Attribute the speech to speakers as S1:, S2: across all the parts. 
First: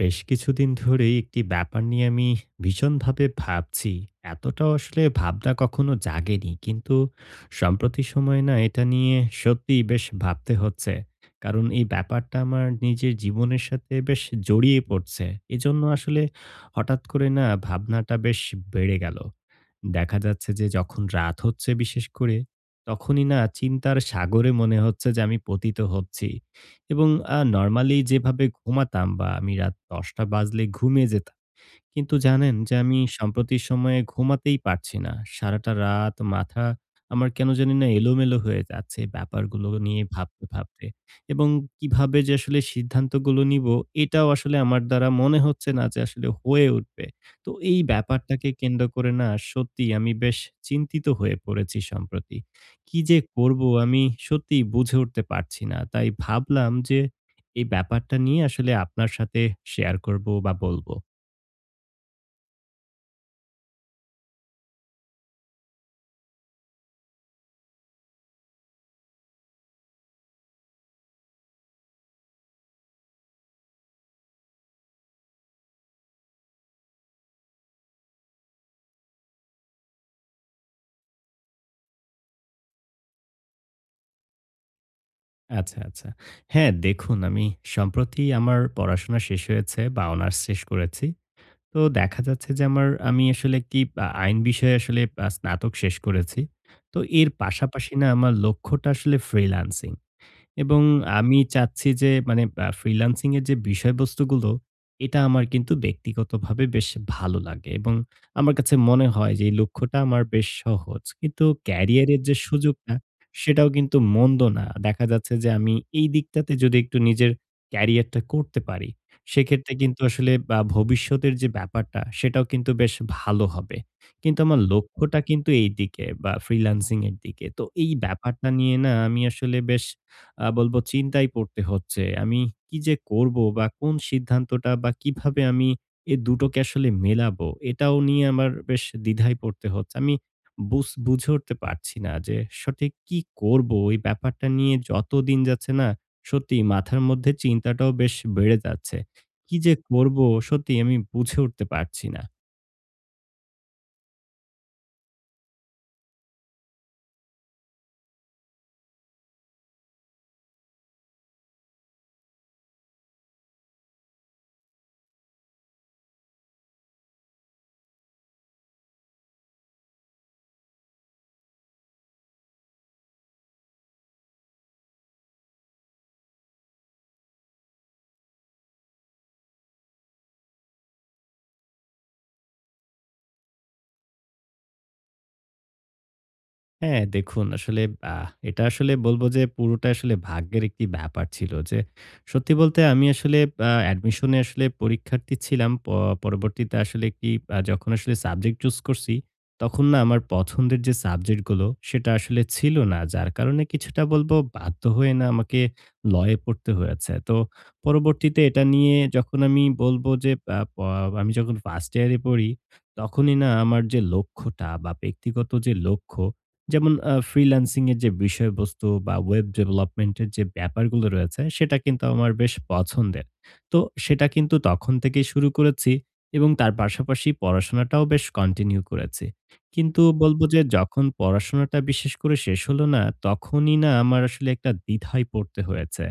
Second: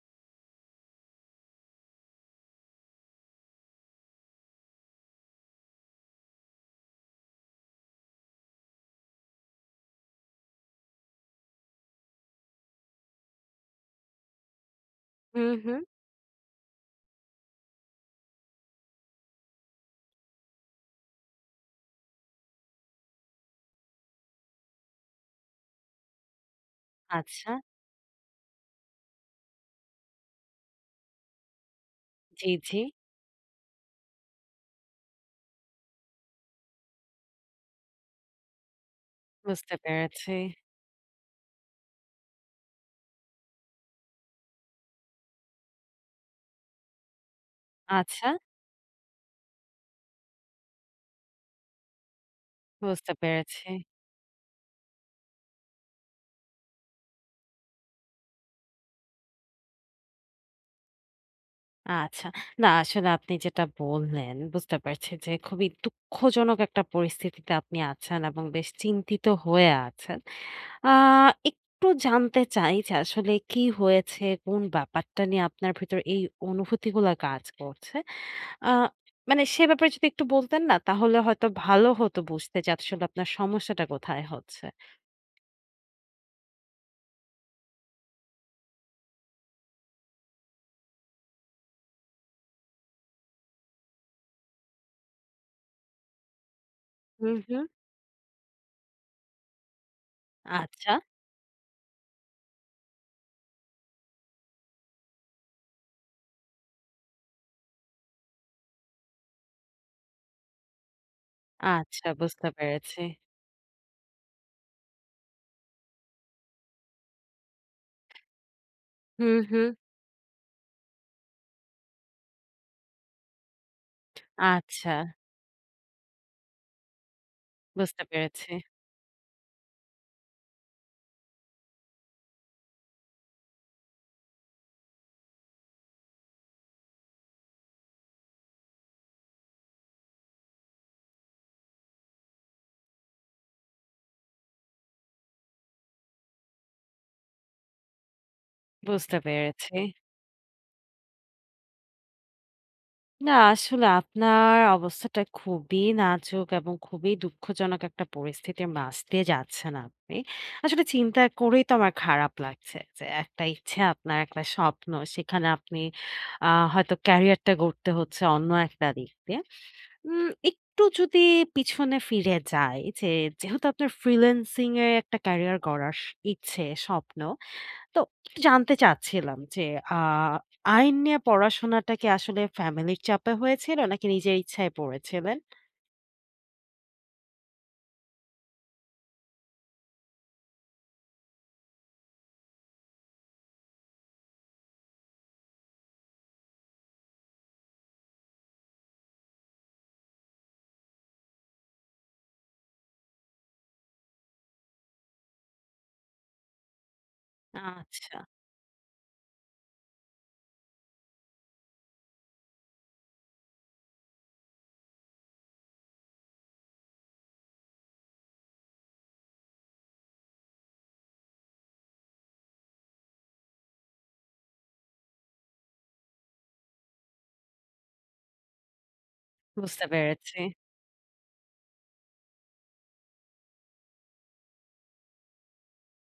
S1: বেশ কিছুদিন ধরেই একটি ব্যাপার নিয়ে আমি ভীষণভাবে ভাবছি। এতটাও আসলে ভাবনা কখনো জাগেনি। কিন্তু সম্প্রতি সময়ে না এটা নিয়ে সত্যিই বেশ ভাবতে হচ্ছে। কারণ এই ব্যাপারটা আমার নিজের জীবনের সাথে বেশ জড়িয়ে পড়ছে।
S2: হুম, হুম।
S1: এজন্য আসলে হঠাৎ করে না ভাবনাটা বেশ বেড়ে গেল। দেখা যাচ্ছে যে যখন রাত হচ্ছে বিশেষ করে তখনই না চিন্তার সাগরে মনে হচ্ছে যে আমি পতিত হচ্ছি, এবং
S2: আচ্ছা।
S1: নর্মালি যেভাবে ঘুমাতাম বা আমি রাত ১০টা বাজলে ঘুমিয়ে যেতাম। কিন্তু
S2: জি,
S1: জানেন যে
S2: জি।
S1: আমি সাম্প্রতি সময়ে ঘুমাতেই পারছি না। সারাটা রাত মাথা আমার কেন জানি না এলোমেলো হয়ে যাচ্ছে ব্যাপারগুলো
S2: বুঝতে
S1: নিয়ে
S2: পেরেছি।
S1: ভাবতে, ভাবতে। এবং কিভাবে যে আসলে সিদ্ধান্তগুলো নিবো, এটাও আসলে আমার দ্বারা মনে হচ্ছে না যে আসলে হয়ে উঠবে। তো এই
S2: আচ্ছা,
S1: ব্যাপারটাকে কেন্দ্র করে না সত্যিই আমি বেশ চিন্তিত হয়ে পড়েছি সম্প্রতি। কি
S2: বুঝতে
S1: যে করব
S2: পেরেছি।
S1: আমি সত্যিই বুঝে উঠতে পারছি না। তাই ভাবলাম যে এই ব্যাপারটা নিয়ে আসলে আপনার সাথে শেয়ার করব বা বলব।
S2: আচ্ছা। না আসলে আপনি যেটা বললেন বুঝতে পারছি যে খুবই দুঃখজনক একটা পরিস্থিতিতে আপনি আছেন এবং বেশ চিন্তিত হয়ে আছেন। আ একটু জানতে চাই যে আসলে কি হয়েছে? কোন ব্যাপারটা নিয়ে আপনার ভেতর এই অনুভূতিগুলা কাজ করছে? আ মানে সে ব্যাপারে যদি একটু বলতেন না তাহলে হয়তো ভালো হতো বুঝতে যে আসলে আপনার সমস্যাটা কোথায় হচ্ছে?
S1: আচ্ছা, আচ্ছা। হ্যাঁ, দেখুন আমি সম্প্রতি আমার পড়াশোনা শেষ হয়েছে বা অনার্স শেষ করেছি। তো দেখা যাচ্ছে যে আমি আসলে কি আইন বিষয়ে আসলে স্নাতক শেষ করেছি। তো এর
S2: হুম, হুম।
S1: পাশাপাশি না আমার লক্ষ্যটা আসলে ফ্রিল্যান্সিং। এবং
S2: আচ্ছা,
S1: আমি চাচ্ছি যে মানে ফ্রিল্যান্সিং এর যে বিষয়বস্তুগুলো, এটা আমার কিন্তু ব্যক্তিগতভাবে বেশ ভালো লাগে এবং আমার কাছে মনে হয় যে এই লক্ষ্যটা আমার বেশ সহজ। কিন্তু
S2: আচ্ছা
S1: ক্যারিয়ারের যে
S2: বুঝতে
S1: সুযোগটা,
S2: পেরেছি।
S1: সেটাও কিন্তু মন্দ না। দেখা যাচ্ছে যে আমি এই দিকটাতে যদি একটু নিজের ক্যারিয়ারটা করতে পারি,
S2: হুম, হুম।
S1: সেক্ষেত্রে কিন্তু আসলে ভবিষ্যতের যে ব্যাপারটা, সেটাও কিন্তু বেশ ভালো হবে। কিন্তু আমার
S2: আচ্ছা
S1: লক্ষ্যটা কিন্তু এইদিকে বা ফ্রিল্যান্সিং এর দিকে। তো এই
S2: বুঝতে
S1: ব্যাপারটা
S2: পেরেছি,
S1: নিয়ে না আমি আসলে বেশ, বলবো, চিন্তায় পড়তে হচ্ছে। আমি কি যে করবো বা কোন সিদ্ধান্তটা বা কিভাবে আমি এ দুটোকে আসলে মেলাবো? এটাও নিয়ে আমার বেশ দ্বিধায় পড়তে হচ্ছে। আমি বুঝে উঠতে পারছি না যে সঠিক কি করবো। এই ব্যাপারটা নিয়ে যত দিন যাচ্ছে না, সত্যিই মাথার মধ্যে চিন্তাটাও বেশ বেড়ে যাচ্ছে।
S2: বুঝতে
S1: কি
S2: পেরেছি।
S1: যে করবো? সত্যিই আমি বুঝে উঠতে পারছি না।
S2: না, আসলে আপনার অবস্থাটা খুবই নাজুক এবং খুবই দুঃখজনক একটা পরিস্থিতির মাঝ দিয়ে যাচ্ছেন আপনি। আসলে চিন্তা করেই তো আমার খারাপ লাগছে যে একটা ইচ্ছে আপনার একটা স্বপ্ন। সেখানে আপনি আ হয়তো ক্যারিয়ারটা গড়তে হচ্ছে অন্য একটা দিক দিয়ে। একটু যদি পিছনে ফিরে যাই যে যেহেতু আপনার ফ্রিল্যান্সিং এ একটা ক্যারিয়ার গড়ার ইচ্ছে, স্বপ্ন। তো একটু জানতে চাচ্ছিলাম যে আ আইন নিয়ে পড়াশোনাটা কি আসলে ফ্যামিলির চাপে হয়েছিল নাকি নিজের ইচ্ছায় পড়েছিলেন?
S1: হ্যাঁ, দেখুন আসলে এটা আসলে বলব যে পুরোটা আসলে ভাগ্যের একটি ব্যাপার ছিল, যে সত্যি বলতে আমি আসলে অ্যাডমিশনে আসলে পরীক্ষার্থী ছিলাম। পরবর্তীতে আসলে একটি আ যখন আসলে সাবজেক্ট চুজ করছি, তখন না আমার পছন্দের যে সাবজেক্ট গুলো সেটা আসলে ছিল না। যার কারণে কিছুটা বলব বাধ্য হয়ে না আমাকে লয়ে পড়তে হয়েছে। তো
S2: আচ্ছা,
S1: পরবর্তীতে এটা নিয়ে যখন আমি বলব যে আ প আমি যখন 1st ইয়ারে পড়ি, তখনই না আমার যে লক্ষ্যটা বা ব্যক্তিগত যে লক্ষ্য, যেমন ফ্রিল্যান্সিং এর যে বিষয়বস্তু বা ওয়েব ডেভেলপমেন্ট এর যে ব্যাপারগুলো রয়েছে, সেটা কিন্তু আমার বেশ পছন্দের। তো সেটা কিন্তু তখন থেকেই শুরু করেছি এবং তার পাশাপাশি পড়াশোনাটাও বেশ কন্টিনিউ করেছি।
S2: বুঝতে
S1: কিন্তু
S2: পেরেছি।
S1: বলব যে যখন পড়াশোনাটা বিশেষ করে শেষ হলো না, তখনই না আমার আসলে একটা দ্বিধায় পড়তে হয়েছে।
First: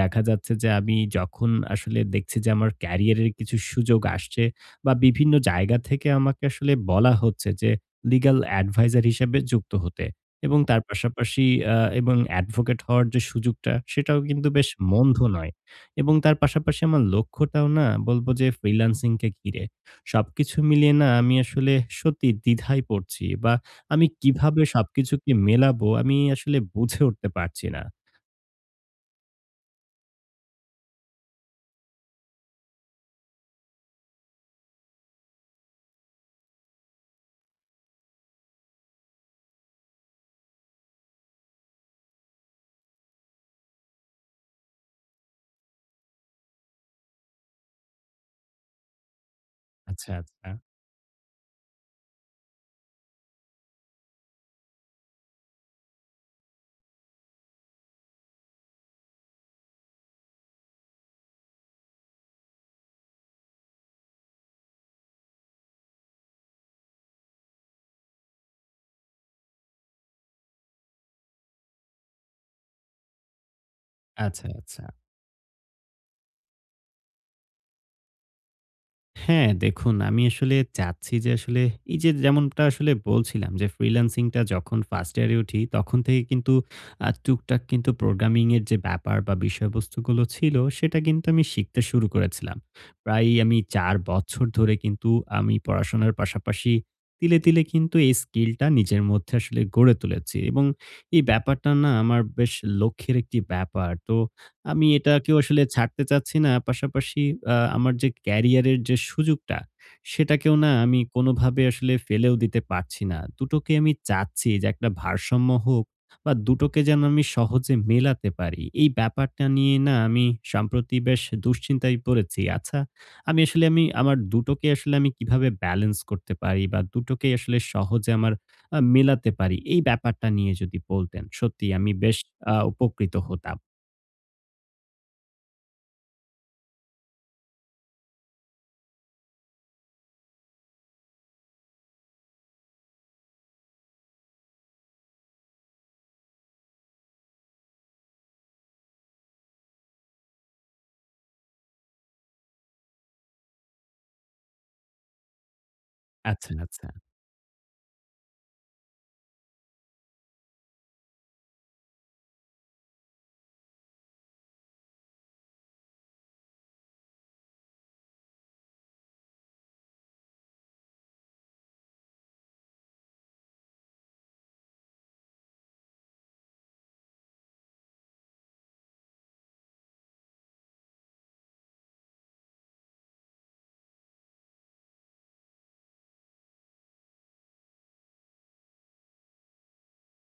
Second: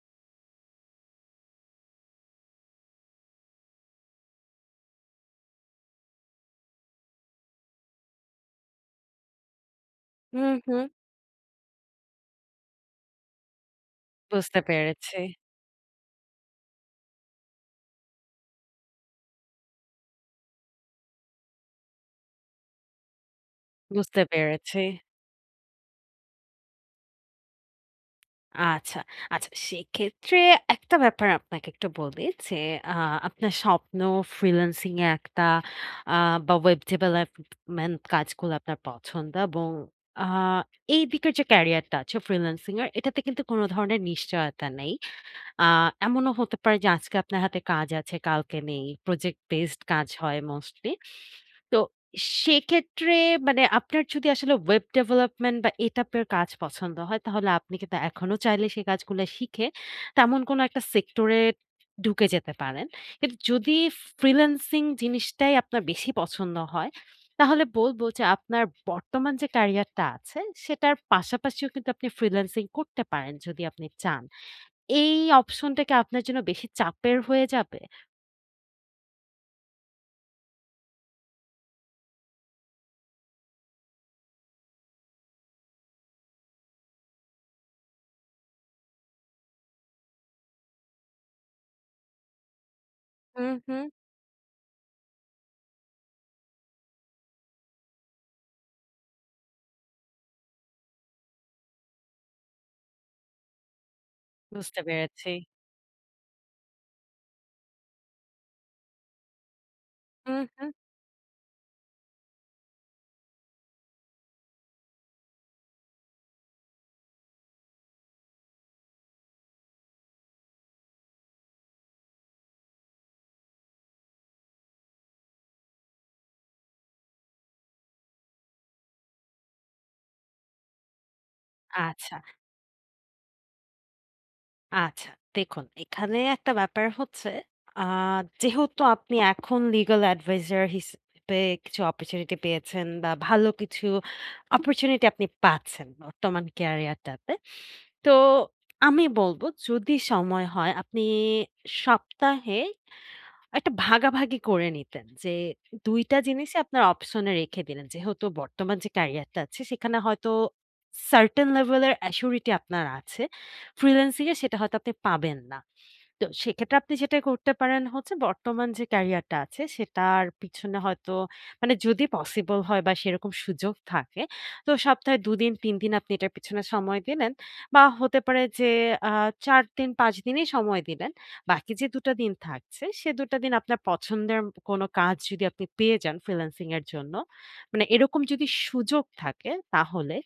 S1: দেখা যাচ্ছে যে আমি যখন আসলে দেখছি যে আমার ক্যারিয়ারের কিছু সুযোগ আসছে বা বিভিন্ন জায়গা থেকে আমাকে আসলে বলা হচ্ছে যে লিগ্যাল অ্যাডভাইজার হিসেবে যুক্ত হতে,
S2: হুম,
S1: এবং তার
S2: হুম।
S1: পাশাপাশি আ এবং অ্যাডভোকেট হওয়ার যে সুযোগটা, সেটাও কিন্তু
S2: বুঝতে
S1: বেশ
S2: পেরেছি,
S1: মন্দ নয়। এবং তার পাশাপাশি আমার লক্ষ্যটাও না বলব যে ফ্রিল্যান্সিংকে ঘিরে। সবকিছু মিলিয়ে না আমি আসলে সত্যি দ্বিধায় পড়ছি, বা আমি
S2: বুঝতে
S1: কিভাবে
S2: পেরেছি।
S1: সবকিছুকে মেলাবো আমি আসলে বুঝে উঠতে পারছি না।
S2: আচ্ছা, আচ্ছা সেক্ষেত্রে একটা ব্যাপার আপনাকে একটু বলি যে আ আপনার স্বপ্ন ফ্রিল্যান্সিং এ একটা আ বা ওয়েব ডেভেলপমেন্ট কাজগুলো আপনার পছন্দ এবং আ এই দিকের যে ক্যারিয়ারটা আছে ফ্রিল্যান্সিং এর এটাতে কিন্তু কোন ধরনের নিশ্চয়তা নেই। আ এমনও হতে পারে যে আজকে আপনার হাতে কাজ আছে, কালকে নেই। প্রজেক্ট বেসড কাজ
S1: আচ্ছা,
S2: হয়
S1: আচ্ছা।
S2: মোস্টলি। তো সেক্ষেত্রে মানে আপনার যদি আসলে ওয়েব ডেভেলপমেন্ট বা এটআপ এর কাজ পছন্দ হয়, তাহলে আপনি কিন্তু এখনো চাইলে সেই কাজগুলা শিখে তেমন কোনো একটা সেক্টরে ঢুকে যেতে পারেন। কিন্তু যদি ফ্রিল্যান্সিং জিনিসটাই আপনার বেশি পছন্দ হয়, তাহলে বলব যে আপনার বর্তমান যে ক্যারিয়ারটা আছে, সেটার পাশাপাশিও কিন্তু আপনি ফ্রিল্যান্সিং করতে পারেন যদি আপনি চান।
S1: আচ্ছা, আচ্ছা।
S2: এই অপশনটা কি আপনার জন্য বেশি চাপের হয়ে যাবে?
S1: হ্যাঁ, দেখুন আমি আসলে চাচ্ছি যে আসলে এই যে যেমনটা আসলে বলছিলাম, যে ফ্রিল্যান্সিং টা যখন 1st ইয়ারে উঠি তখন থেকে কিন্তু টুকটাক কিন্তু প্রোগ্রামিং এর যে ব্যাপার বা বিষয়বস্তুগুলো ছিল, সেটা কিন্তু আমি শিখতে শুরু করেছিলাম। প্রায়
S2: হুম,
S1: আমি
S2: হুম।
S1: ৪ বছর ধরে কিন্তু আমি পড়াশোনার পাশাপাশি তিলে, তিলে কিন্তু এই স্কিলটা নিজের মধ্যে আসলে গড়ে তুলেছি, এবং এই ব্যাপারটা না আমার বেশ লক্ষ্যের একটি ব্যাপার। তো
S2: বুঝতে
S1: আমি
S2: পেরেছি।
S1: এটাকেও আসলে ছাড়তে চাচ্ছি না। পাশাপাশি আমার যে ক্যারিয়ারের যে সুযোগটা,
S2: হুম,
S1: সেটাকেও
S2: হুম।
S1: না আমি কোনোভাবে আসলে ফেলেও দিতে পারছি না। দুটোকে আমি চাচ্ছি যে একটা ভারসাম্য হোক বা দুটোকে যেন আমি সহজে মেলাতে পারি। এই ব্যাপারটা নিয়ে না আমি সম্প্রতি বেশ দুশ্চিন্তায় পড়েছি। আচ্ছা, আমি আমার দুটোকে আসলে আমি কিভাবে ব্যালেন্স করতে পারি বা দুটোকে আসলে সহজে আমার মেলাতে পারি? এই ব্যাপারটা নিয়ে যদি বলতেন, সত্যিই আমি
S2: আচ্ছা,
S1: বেশ উপকৃত হতাম।
S2: আচ্ছা। দেখুন এখানে একটা ব্যাপার হচ্ছে আ যেহেতু আপনি এখন লিগ্যাল অ্যাডভাইজার হিসেবে কিছু অপরচুনিটি পেয়েছেন বা ভালো কিছু অপরচুনিটি আপনি পাচ্ছেন বর্তমান ক্যারিয়ারটাতে। তো আমি বলব যদি সময় হয় আপনি সপ্তাহে একটা ভাগাভাগি করে নিতেন যে ২ টা
S1: আচ্ছা,
S2: জিনিসই আপনার
S1: আচ্ছা।
S2: অপশনে রেখে দিলেন। যেহেতু বর্তমান যে ক্যারিয়ারটা আছে সেখানে হয়তো certain level এর অ্যাসিউরিটি আপনার আছে। ফ্রিল্যান্সিং এ সেটা হয়তো আপনি পাবেন না। তো সেক্ষেত্রে আপনি যেটা করতে পারেন হচ্ছে বর্তমান যে ক্যারিয়ারটা আছে সেটার পিছনে হয়তো মানে যদি পসিবল হয় বা সেরকম সুযোগ থাকে তো সপ্তাহে ২ দিন ৩ দিন আপনি এটার পিছনে সময় দিলেন বা হতে পারে যে আ ৪ দিন ৫ দিনই সময় দিলেন। বাকি যে ২ টা দিন থাকছে, সে ২ টা দিন আপনার পছন্দের কোনো কাজ যদি আপনি পেয়ে যান ফ্রিল্যান্সিং এর জন্য, মানে এরকম যদি সুযোগ থাকে তাহলে,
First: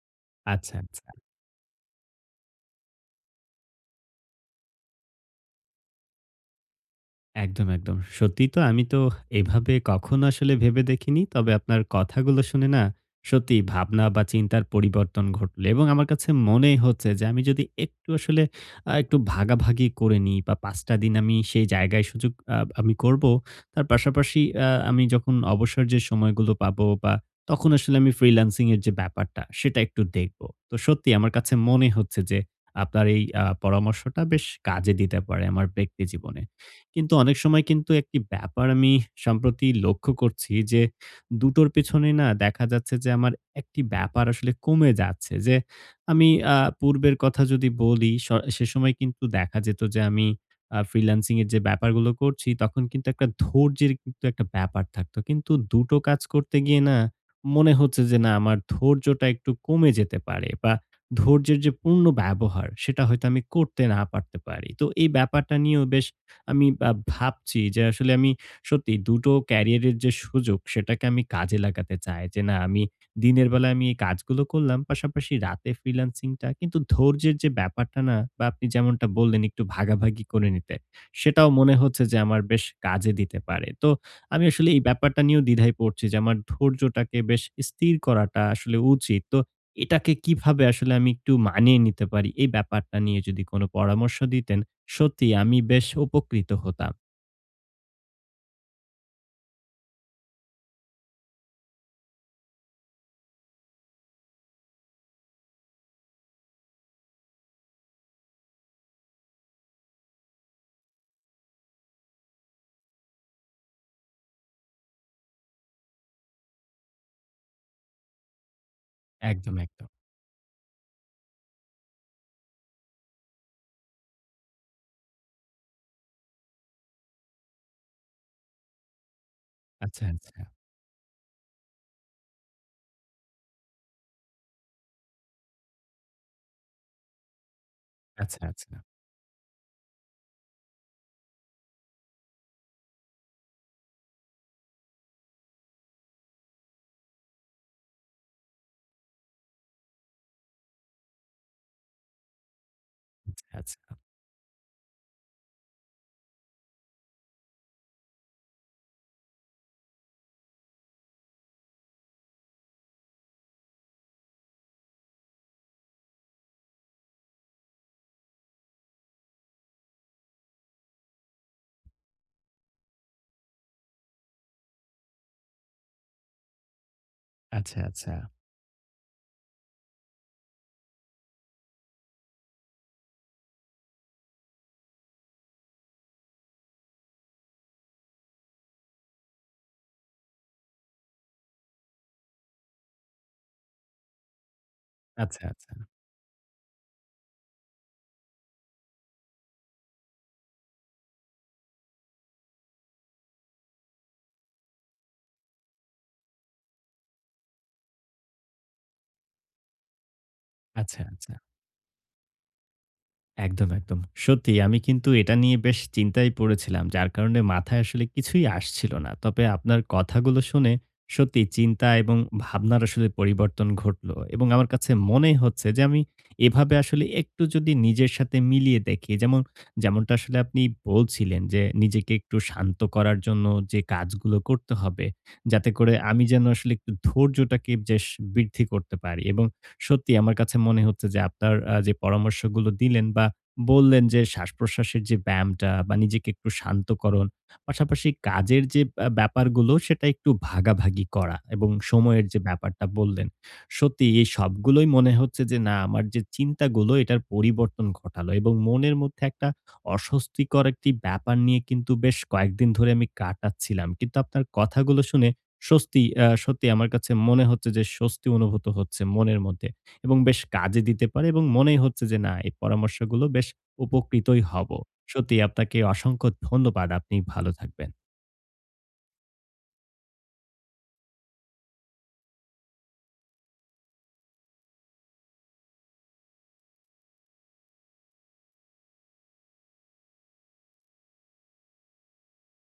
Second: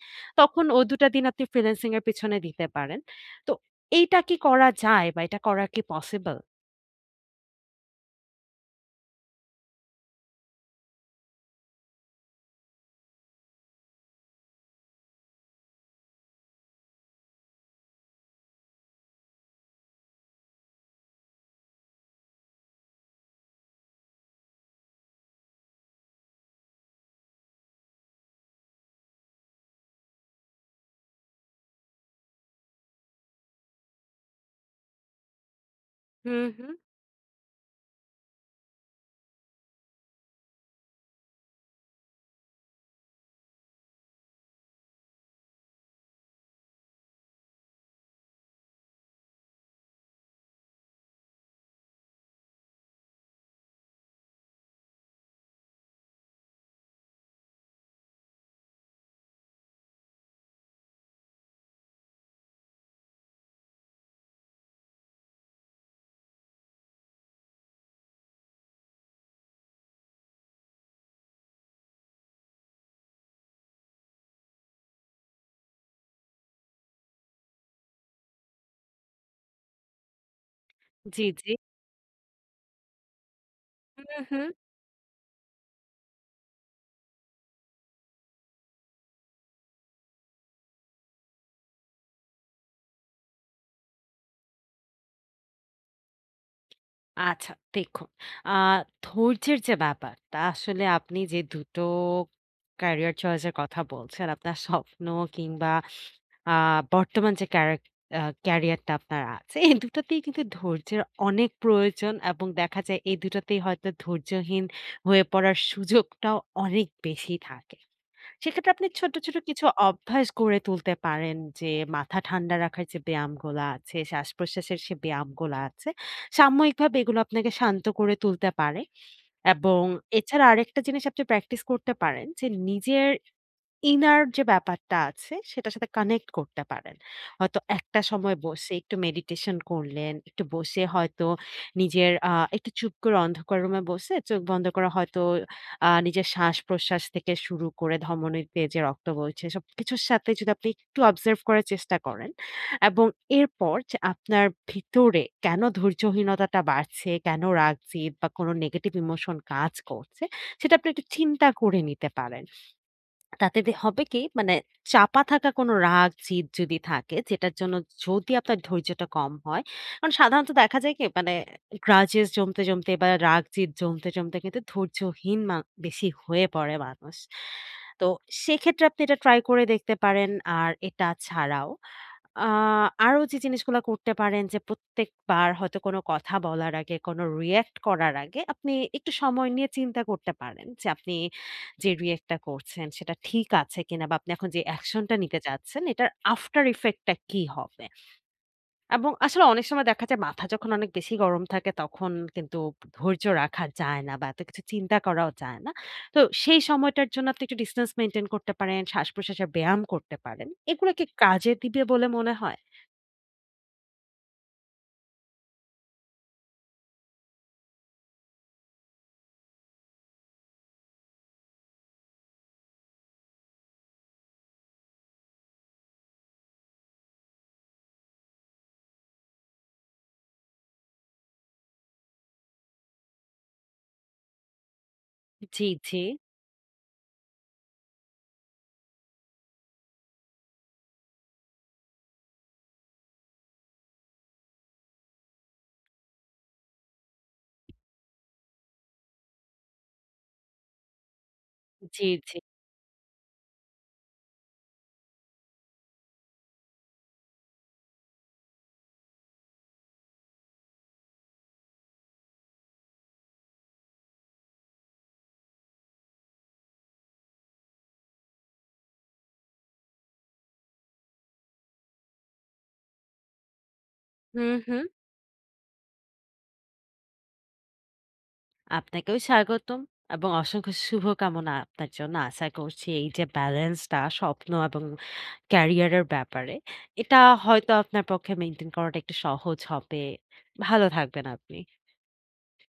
S2: তখন
S1: আচ্ছা,
S2: ওই ২
S1: আচ্ছা।
S2: টা দিন আপনি ফ্রিল্যান্সিং এর পেছনে দিতে পারেন। তো এইটা কি করা যায় বা এটা করা কি পসিবল?
S1: একদম, একদম। সত্যিই তো আমি তো এভাবে কখনো আসলে ভেবে দেখিনি। তবে আপনার কথাগুলো শুনে না সত্যিই ভাবনা বা চিন্তার পরিবর্তন ঘটল, এবং আমার কাছে মনেই হচ্ছে যে আমি যদি একটু আসলে একটু ভাগাভাগি করে নিই বা ৫ টা দিন আমি সেই জায়গায় সুযোগ আমি করব। তার পাশাপাশি আমি যখন অবসর যে সময়গুলো পাবো, বা তখন আসলে আমি ফ্রিল্যান্সিং এর যে ব্যাপারটা সেটা একটু দেখব। তো সত্যি আমার কাছে মনে হচ্ছে যে আপনার এই পরামর্শটা বেশ কাজে দিতে পারে আমার ব্যক্তি জীবনে।
S2: হুম, হুম।
S1: কিন্তু অনেক সময় কিন্তু একটি ব্যাপার আমি সম্প্রতি লক্ষ্য করছি যে, দুটোর পেছনে না দেখা যাচ্ছে যে আমার একটি ব্যাপার আসলে কমে যাচ্ছে। যে আমি পূর্বের কথা যদি বলি, সেসময় কিন্তু দেখা যেত যে আমি ফ্রিল্যান্সিং এর যে ব্যাপারগুলো করছি তখন কিন্তু একটা ধৈর্যের কিন্তু একটা ব্যাপার থাকতো। কিন্তু দুটো কাজ করতে গিয়ে না মনে হচ্ছে যে না আমার ধৈর্যটা একটু কমে যেতে পারে, বা ধৈর্যের যে পূর্ণ ব্যবহার সেটা হয়তো আমি করতে না পারতে পারি। তো এই ব্যাপারটা নিয়েও বেশ আমি ভাবছি যে আসলে আমি সত্যি ২ টো ক্যারিয়ারের যে সুযোগ সেটাকে আমি কাজে লাগাতে চাই। যে না আমি দিনের বেলায় আমি এই কাজগুলো করলাম। পাশাপাশি রাতে ফ্রিল্যান্সিংটা কিন্তু ধৈর্যের যে ব্যাপারটা না, বা আপনি যেমনটা বললেন একটু ভাগাভাগি করে নিতে,
S2: জি,
S1: সেটাও
S2: জি।
S1: মনে হচ্ছে যে আমার বেশ কাজে দিতে পারে। তো
S2: হুম,
S1: আমি
S2: হুম।
S1: আসলে এই ব্যাপারটা নিয়েও দ্বিধায় পড়ছি যে আমার ধৈর্যটাকে বেশ স্থির করাটা আসলে উচিত। তো এটাকে কিভাবে আসলে আমি একটু মানিয়ে নিতে পারি, এই ব্যাপারটা নিয়ে যদি কোন পরামর্শ দিতেন, সত্যি আমি বেশ উপকৃত হতাম।
S2: আচ্ছা দেখুন, আ ধৈর্যের যে ব্যাপারটা আসলে আপনি যে ২ টো ক্যারিয়ার চয়েস এর কথা বলছেন, আপনার স্বপ্ন কিংবা আ বর্তমান যে আ ক্যারিয়ারটা আপনার আছে, এই দুটাতেই কিন্তু ধৈর্যের অনেক প্রয়োজন এবং দেখা যায় এই দুটাতেই হয়তো ধৈর্যহীন হয়ে পড়ার সুযোগটাও অনেক বেশি থাকে। সেক্ষেত্রে আপনি ছোট, ছোট
S1: একদম,
S2: কিছু
S1: একদম।
S2: অভ্যাস গড়ে তুলতে পারেন যে মাথা ঠান্ডা রাখার যে ব্যায়ামগুলা আছে, শ্বাস-প্রশ্বাসের সে ব্যায়ামগুলা আছে, সাময়িকভাবে এগুলো আপনাকে শান্ত করে তুলতে পারে এবং
S1: আচ্ছা, আচ্ছা,
S2: এছাড়া আরেকটা জিনিস আপনি প্র্যাকটিস করতে পারেন যে নিজের ইনার যে ব্যাপারটা আছে সেটার সাথে কানেক্ট করতে পারেন। হয়তো একটা সময়
S1: আচ্ছা,
S2: বসে
S1: আচ্ছা,
S2: একটু মেডিটেশন করলেন, একটু বসে হয়তো নিজের একটু চুপ করে অন্ধকার রুমে বসে চোখ বন্ধ করে হয়তো নিজের শ্বাস-প্রশ্বাস থেকে শুরু করে ধমনীতে যে রক্ত বইছে সবকিছুর সাথে যদি আপনি একটু অবজার্ভ করার চেষ্টা করেন এবং এরপর
S1: আচ্ছা,
S2: যে আপনার ভিতরে কেন ধৈর্যহীনতাটা বাড়ছে, কেন রাগ, জেদ বা কোনো নেগেটিভ ইমোশন কাজ করছে সেটা আপনি একটু চিন্তা করে নিতে পারেন। তাতে হবে কি মানে চাপা থাকা কোনো রাগ, জিদ যদি থাকে যেটার জন্য যদি আপনার ধৈর্যটা কম হয়। কারণ সাধারণত দেখা যায় কি মানে গ্রাজেস জমতে, জমতে বা রাগ, জিদ জমতে, জমতে কিন্তু ধৈর্যহীন বেশি হয়ে পড়ে মানুষ।
S1: আচ্ছা,
S2: তো
S1: আচ্ছা, আচ্ছা,
S2: সেক্ষেত্রে আপনি এটা ট্রাই করে দেখতে পারেন। আর এটা ছাড়াও আ আরো যে জিনিসগুলা করতে পারেন যে প্রত্যেকবার হয়তো কোনো কথা বলার আগে, কোনো রিঅ্যাক্ট করার আগে আপনি একটু সময় নিয়ে চিন্তা করতে পারেন যে আপনি যে react টা করছেন সেটা ঠিক আছে কিনা বা আপনি এখন যে অ্যাকশন টা নিতে
S1: আচ্ছা, আচ্ছা।
S2: চাচ্ছেন এটার আফটার ইফেক্ট টা কি হবে? এবং আসলে অনেক সময় দেখা যায় মাথা যখন অনেক বেশি গরম থাকে তখন কিন্তু ধৈর্য রাখা যায় না বা এত কিছু চিন্তা করাও যায় না। তো সেই সময়টার জন্য আপনি একটু ডিসট্যান্স মেইনটেইন করতে পারেন, শ্বাস-প্রশ্বাসের ব্যায়াম করতে পারেন। এগুলো
S1: আচ্ছা,
S2: কি
S1: আচ্ছা।
S2: কাজে দিবে বলে মনে হয়?
S1: একদম, একদম। সত্যি আমি কিন্তু এটা নিয়ে বেশ চিন্তায় পড়েছিলাম। যার কারণে মাথায় আসলে কিছুই আসছিল না। তবে আপনার কথাগুলো শুনে সত্যি চিন্তা এবং ভাবনার আসলে পরিবর্তন ঘটলো, এবং আমার কাছে মনে হচ্ছে যে আমি এভাবে আসলে একটু যদি নিজের সাথে মিলিয়ে দেখি, যেমন যেমনটা আসলে আপনি বলছিলেন যে নিজেকে একটু শান্ত করার জন্য যে কাজগুলো করতে হবে।
S2: জি,
S1: যাতে করে
S2: জি,
S1: আমি যেন আসলে একটু ধৈর্যটাকে বেশ বৃদ্ধি করতে পারি, এবং সত্যি আমার কাছে মনে হচ্ছে যে আপনার যে পরামর্শগুলো দিলেন বা বললেন, যে শ্বাস-প্রশ্বাসের যে ব্যায়ামটা বা নিজেকে একটু শান্তকরণ, পাশাপাশি কাজের যে ব্যাপারগুলো সেটা একটু ভাগাভাগি করা এবং
S2: জি,
S1: সময়ের
S2: জি।
S1: যে ব্যাপারটা বললেন, সত্যি এই সবগুলোই মনে হচ্ছে যে না আমার যে চিন্তাগুলো এটার পরিবর্তন ঘটালো, এবং মনের মধ্যে একটা অস্বস্তিকর একটি ব্যাপার নিয়ে কিন্তু বেশ কয়েকদিন ধরে আমি কাটাচ্ছিলাম। কিন্তু আপনার কথাগুলো শুনে স্বস্তি আ সত্যি আমার কাছে মনে হচ্ছে যে স্বস্তি অনুভূত হচ্ছে মনের মধ্যে, এবং বেশ কাজে দিতে পারে, এবং মনেই হচ্ছে যে না এই পরামর্শগুলো বেশ উপকৃতই
S2: হুম,
S1: হব।
S2: হুম।
S1: সত্যি আপনাকে অসংখ্য ধন্যবাদ। আপনি ভালো থাকবেন।
S2: আপনাকেও স্বাগতম এবং অসংখ্য শুভকামনা আপনার জন্য। আশা করছি এই যে ব্যালেন্সটা স্বপ্ন এবং ক্যারিয়ার এর ব্যাপারে। এটা হয়তো আপনার পক্ষে মেইনটেইন করাটা একটু সহজ হবে। ভালো থাকবেন আপনি।